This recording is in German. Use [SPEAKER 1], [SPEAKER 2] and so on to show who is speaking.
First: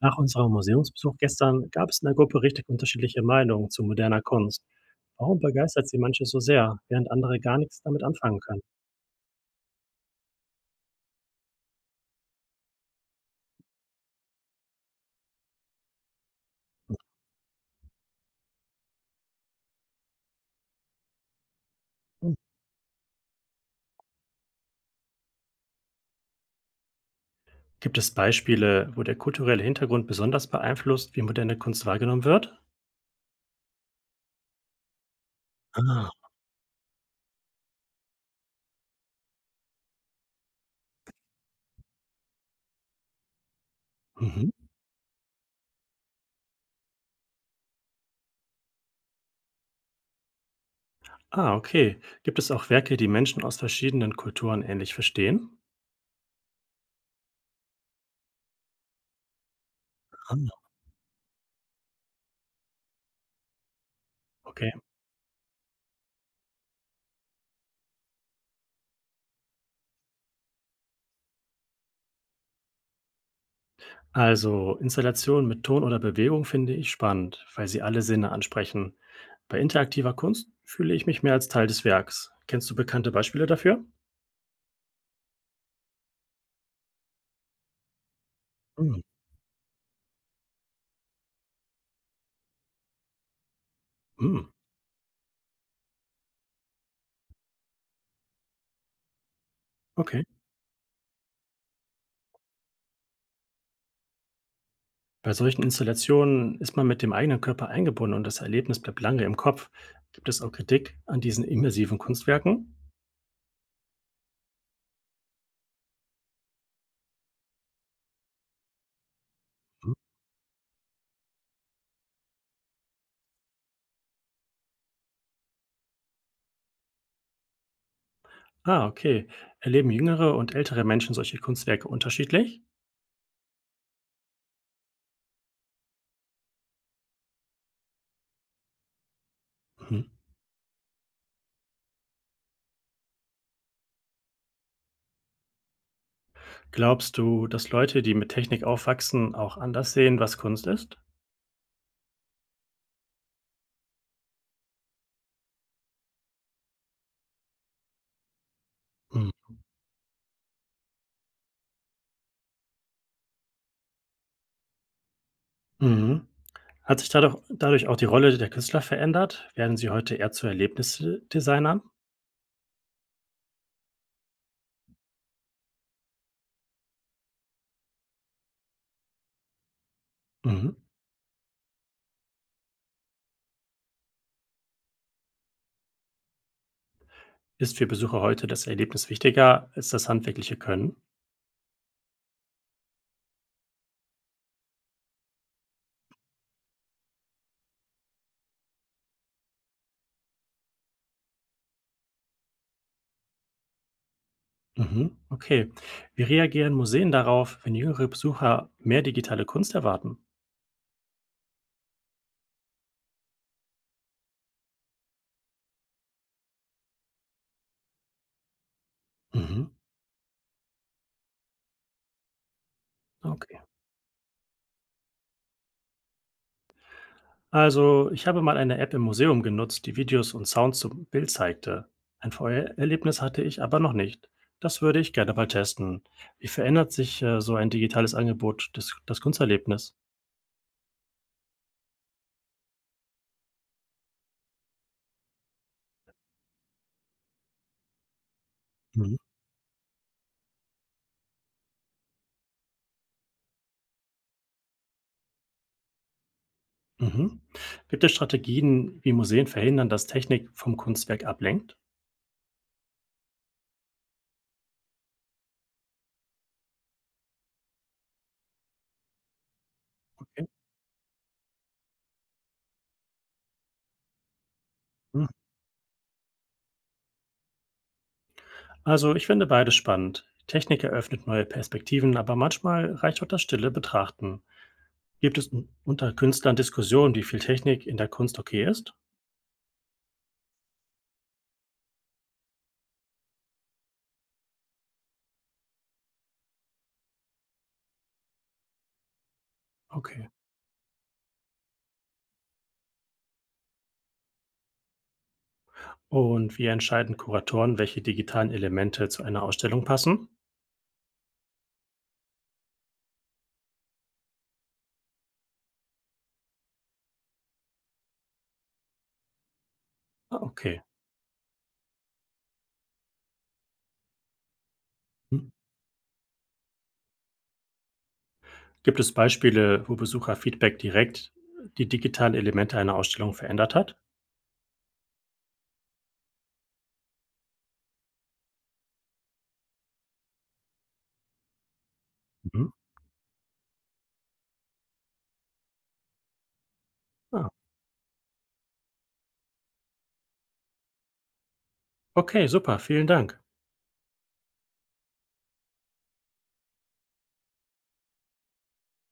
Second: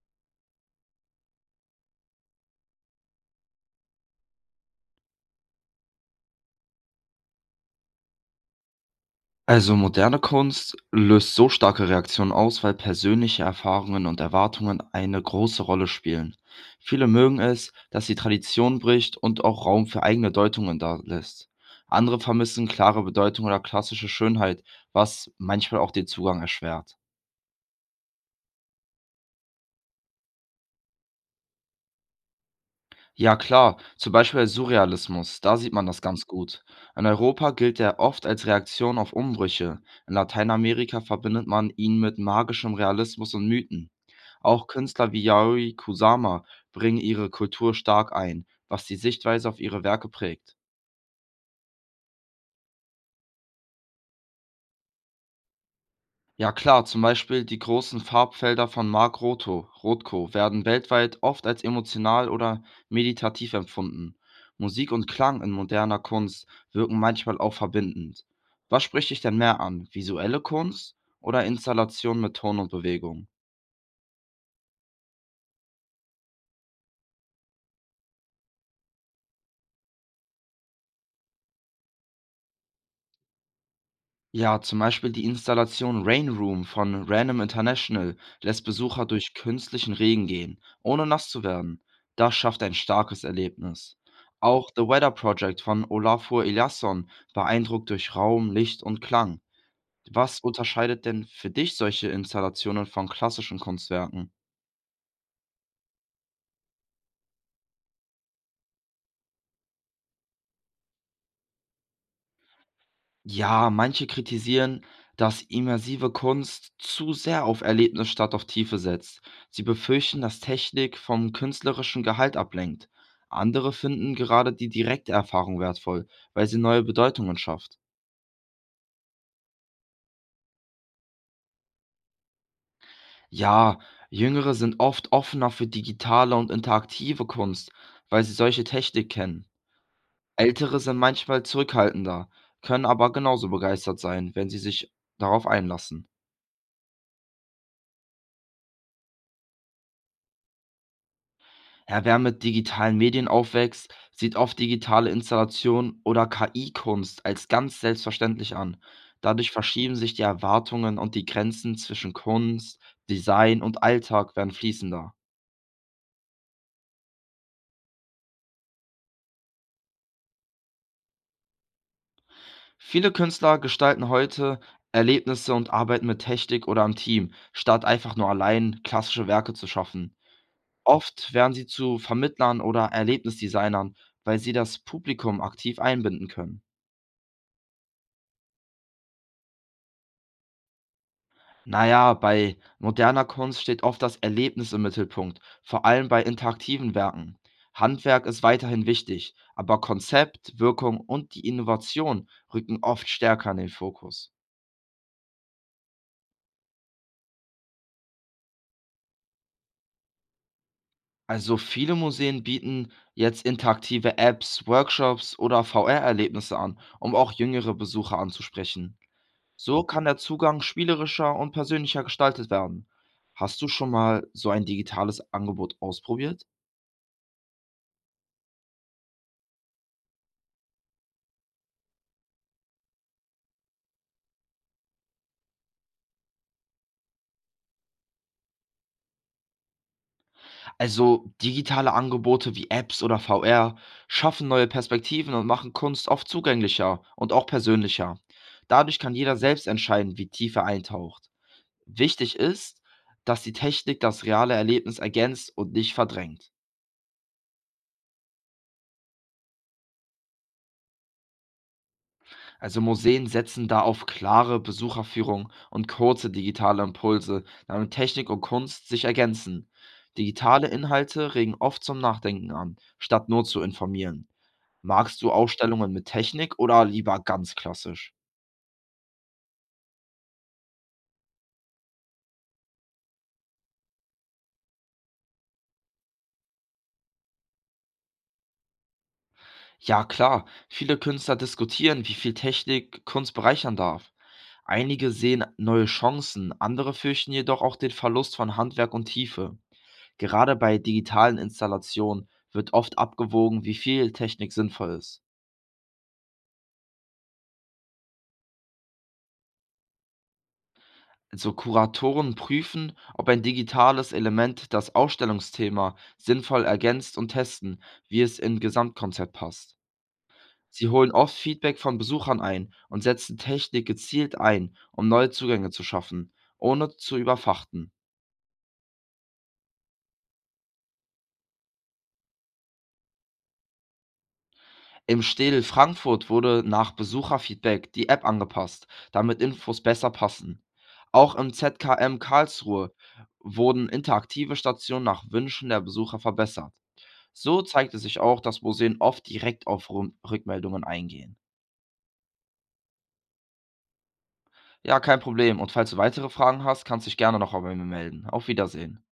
[SPEAKER 1] Nach unserem Museumsbesuch gestern gab es in der Gruppe richtig unterschiedliche Meinungen zu moderner Kunst. Warum begeistert sie manche so sehr, während andere gar nichts damit anfangen können?
[SPEAKER 2] Also moderne Kunst löst so starke Reaktionen aus, weil persönliche Erfahrungen und Erwartungen eine große Rolle spielen. Viele mögen es, dass die Tradition bricht und auch Raum für eigene Deutungen da lässt. Andere vermissen klare Bedeutung oder klassische Schönheit, was manchmal auch den Zugang erschwert.
[SPEAKER 1] Gibt es Beispiele, wo der kulturelle Hintergrund besonders beeinflusst, wie moderne Kunst wahrgenommen wird?
[SPEAKER 2] Ja klar, zum Beispiel der Surrealismus, da sieht man das
[SPEAKER 1] Ah,
[SPEAKER 2] ganz gut. In Europa gilt er oft als Reaktion auf Umbrüche. In Lateinamerika verbindet man ihn mit magischem Realismus und Mythen.
[SPEAKER 1] mhm.
[SPEAKER 2] Auch Künstler wie Yayoi Kusama bringen ihre Kultur stark ein, was die Sichtweise auf ihre Werke prägt.
[SPEAKER 1] Ah, okay. Gibt es auch Werke, die Menschen aus verschiedenen Kulturen ähnlich verstehen?
[SPEAKER 2] Ja klar, zum Beispiel die großen Farbfelder von Rothko
[SPEAKER 1] Ah,
[SPEAKER 2] werden weltweit oft als emotional oder meditativ empfunden.
[SPEAKER 1] okay.
[SPEAKER 2] Musik und Klang in moderner Kunst wirken manchmal auch verbindend. Was spricht dich denn mehr an, visuelle Kunst oder Installation mit Ton und Bewegung?
[SPEAKER 1] Also, Installationen mit Ton oder Bewegung finde ich spannend, weil sie alle Sinne ansprechen. Bei interaktiver Kunst fühle ich mich mehr als Teil des Werks. Kennst du bekannte Beispiele dafür?
[SPEAKER 2] Ja, zum Beispiel die Installation Rain Room von Random International lässt
[SPEAKER 1] Hm.
[SPEAKER 2] Besucher durch künstlichen Regen gehen, ohne nass zu werden. Das schafft ein starkes Erlebnis.
[SPEAKER 1] Hm,
[SPEAKER 2] Auch The Weather Project von Olafur Eliasson beeindruckt durch Raum, Licht und Klang.
[SPEAKER 1] okay.
[SPEAKER 2] Was unterscheidet denn für dich solche Installationen von klassischen Kunstwerken?
[SPEAKER 1] Bei solchen Installationen ist man mit dem eigenen Körper eingebunden und das Erlebnis bleibt lange im Kopf. Gibt es auch Kritik an diesen immersiven Kunstwerken?
[SPEAKER 2] Ja, manche kritisieren, dass immersive Kunst zu sehr auf Erlebnis statt auf Tiefe setzt. Sie
[SPEAKER 1] Hm.
[SPEAKER 2] befürchten, dass Technik vom künstlerischen Gehalt ablenkt. Andere finden gerade die direkte Erfahrung wertvoll, weil sie neue Bedeutungen schafft.
[SPEAKER 1] Ah, okay. Erleben jüngere und ältere Menschen solche Kunstwerke unterschiedlich?
[SPEAKER 2] Ja, Jüngere sind oft offener für digitale und interaktive Kunst, weil sie solche Technik kennen.
[SPEAKER 1] Mhm.
[SPEAKER 2] Ältere sind manchmal zurückhaltender, können aber genauso begeistert sein, wenn sie sich darauf einlassen.
[SPEAKER 1] Glaubst du, dass Leute, die mit Technik aufwachsen, auch anders sehen, was Kunst ist?
[SPEAKER 2] Ja, wer mit digitalen Medien aufwächst, sieht oft digitale Installationen oder KI-Kunst als ganz selbstverständlich an. Dadurch verschieben sich die Erwartungen und die Grenzen zwischen Kunst, Design und Alltag werden fließender.
[SPEAKER 1] Mhm. Hat sich dadurch auch die Rolle der Künstler verändert? Werden sie heute eher zu Erlebnisdesignern?
[SPEAKER 2] Viele Künstler gestalten heute Erlebnisse und arbeiten mit Technik oder im Team, statt einfach nur allein klassische Werke zu schaffen.
[SPEAKER 1] Mhm.
[SPEAKER 2] Oft werden sie zu Vermittlern oder Erlebnisdesignern, weil sie das Publikum aktiv einbinden können.
[SPEAKER 1] Ist für Besucher heute das Erlebnis wichtiger als das handwerkliche Können?
[SPEAKER 2] Na ja, bei moderner Kunst steht oft das Erlebnis im Mittelpunkt, vor allem bei interaktiven Werken. Handwerk ist weiterhin wichtig, aber Konzept, Wirkung und die Innovation rücken oft stärker in den Fokus.
[SPEAKER 1] Mhm. Okay. Wie reagieren Museen darauf, wenn jüngere Besucher mehr digitale Kunst erwarten?
[SPEAKER 2] Also viele Museen bieten jetzt interaktive Apps, Workshops oder VR-Erlebnisse an, um auch jüngere Besucher anzusprechen.
[SPEAKER 1] Mhm.
[SPEAKER 2] So kann der Zugang spielerischer und persönlicher gestaltet werden.
[SPEAKER 1] Okay.
[SPEAKER 2] Hast du schon mal so ein digitales Angebot ausprobiert?
[SPEAKER 1] Also, ich habe mal eine App im Museum genutzt, die Videos und Sounds zum Bild zeigte. Ein VR-Erlebnis hatte ich aber noch nicht. Das würde ich gerne mal testen. Wie verändert sich so ein digitales Angebot, das Kunsterlebnis?
[SPEAKER 2] Also digitale Angebote wie Apps oder VR schaffen neue Perspektiven und machen Kunst oft zugänglicher und auch persönlicher. Dadurch kann
[SPEAKER 1] Mhm,
[SPEAKER 2] jeder selbst entscheiden, wie tief er eintaucht. Wichtig ist, dass die Technik das reale Erlebnis ergänzt und nicht verdrängt.
[SPEAKER 1] mhm. Gibt es Strategien, wie Museen verhindern, dass Technik vom Kunstwerk ablenkt?
[SPEAKER 2] Also Museen setzen da auf klare Besucherführung und kurze digitale Impulse, damit Technik und Kunst sich ergänzen.
[SPEAKER 1] Okay.
[SPEAKER 2] Digitale Inhalte regen oft zum Nachdenken an, statt nur zu informieren. Magst
[SPEAKER 1] Mhm.
[SPEAKER 2] du Ausstellungen mit Technik oder lieber ganz klassisch?
[SPEAKER 1] Also ich finde beides spannend. Technik eröffnet neue Perspektiven, aber manchmal reicht auch das stille Betrachten. Gibt es unter Künstlern Diskussionen, wie viel Technik in der Kunst okay ist?
[SPEAKER 2] Ja, klar. Viele Künstler diskutieren, wie viel Technik Kunst bereichern darf. Einige sehen neue Chancen, andere fürchten jedoch auch den Verlust von Handwerk und Tiefe.
[SPEAKER 1] Okay.
[SPEAKER 2] Gerade bei digitalen Installationen wird oft abgewogen, wie viel Technik sinnvoll ist.
[SPEAKER 1] Und wie entscheiden Kuratoren, welche digitalen Elemente zu einer Ausstellung passen?
[SPEAKER 2] Also Kuratoren prüfen, ob ein digitales Element das Ausstellungsthema sinnvoll ergänzt und testen, wie es im Gesamtkonzept passt.
[SPEAKER 1] Ah, okay.
[SPEAKER 2] Sie holen oft Feedback von Besuchern ein und setzen Technik gezielt ein, um neue
[SPEAKER 1] Mhm.
[SPEAKER 2] Zugänge zu schaffen, ohne zu überfrachten.
[SPEAKER 1] Gibt es Beispiele, wo Besucherfeedback direkt die digitalen Elemente einer Ausstellung verändert hat?
[SPEAKER 2] Im Städel Frankfurt wurde nach Besucherfeedback die App angepasst, damit Infos besser passen. Auch im ZKM
[SPEAKER 1] Mhm.
[SPEAKER 2] Karlsruhe wurden interaktive Stationen nach Wünschen der Besucher verbessert.
[SPEAKER 1] Ah,
[SPEAKER 2] So zeigte sich auch, dass Museen oft direkt auf Rückmeldungen eingehen.
[SPEAKER 1] okay, super, vielen Dank.
[SPEAKER 2] Ja, kein Problem. Und falls du weitere Fragen hast, kannst du dich gerne noch bei mir melden. Auf Wiedersehen.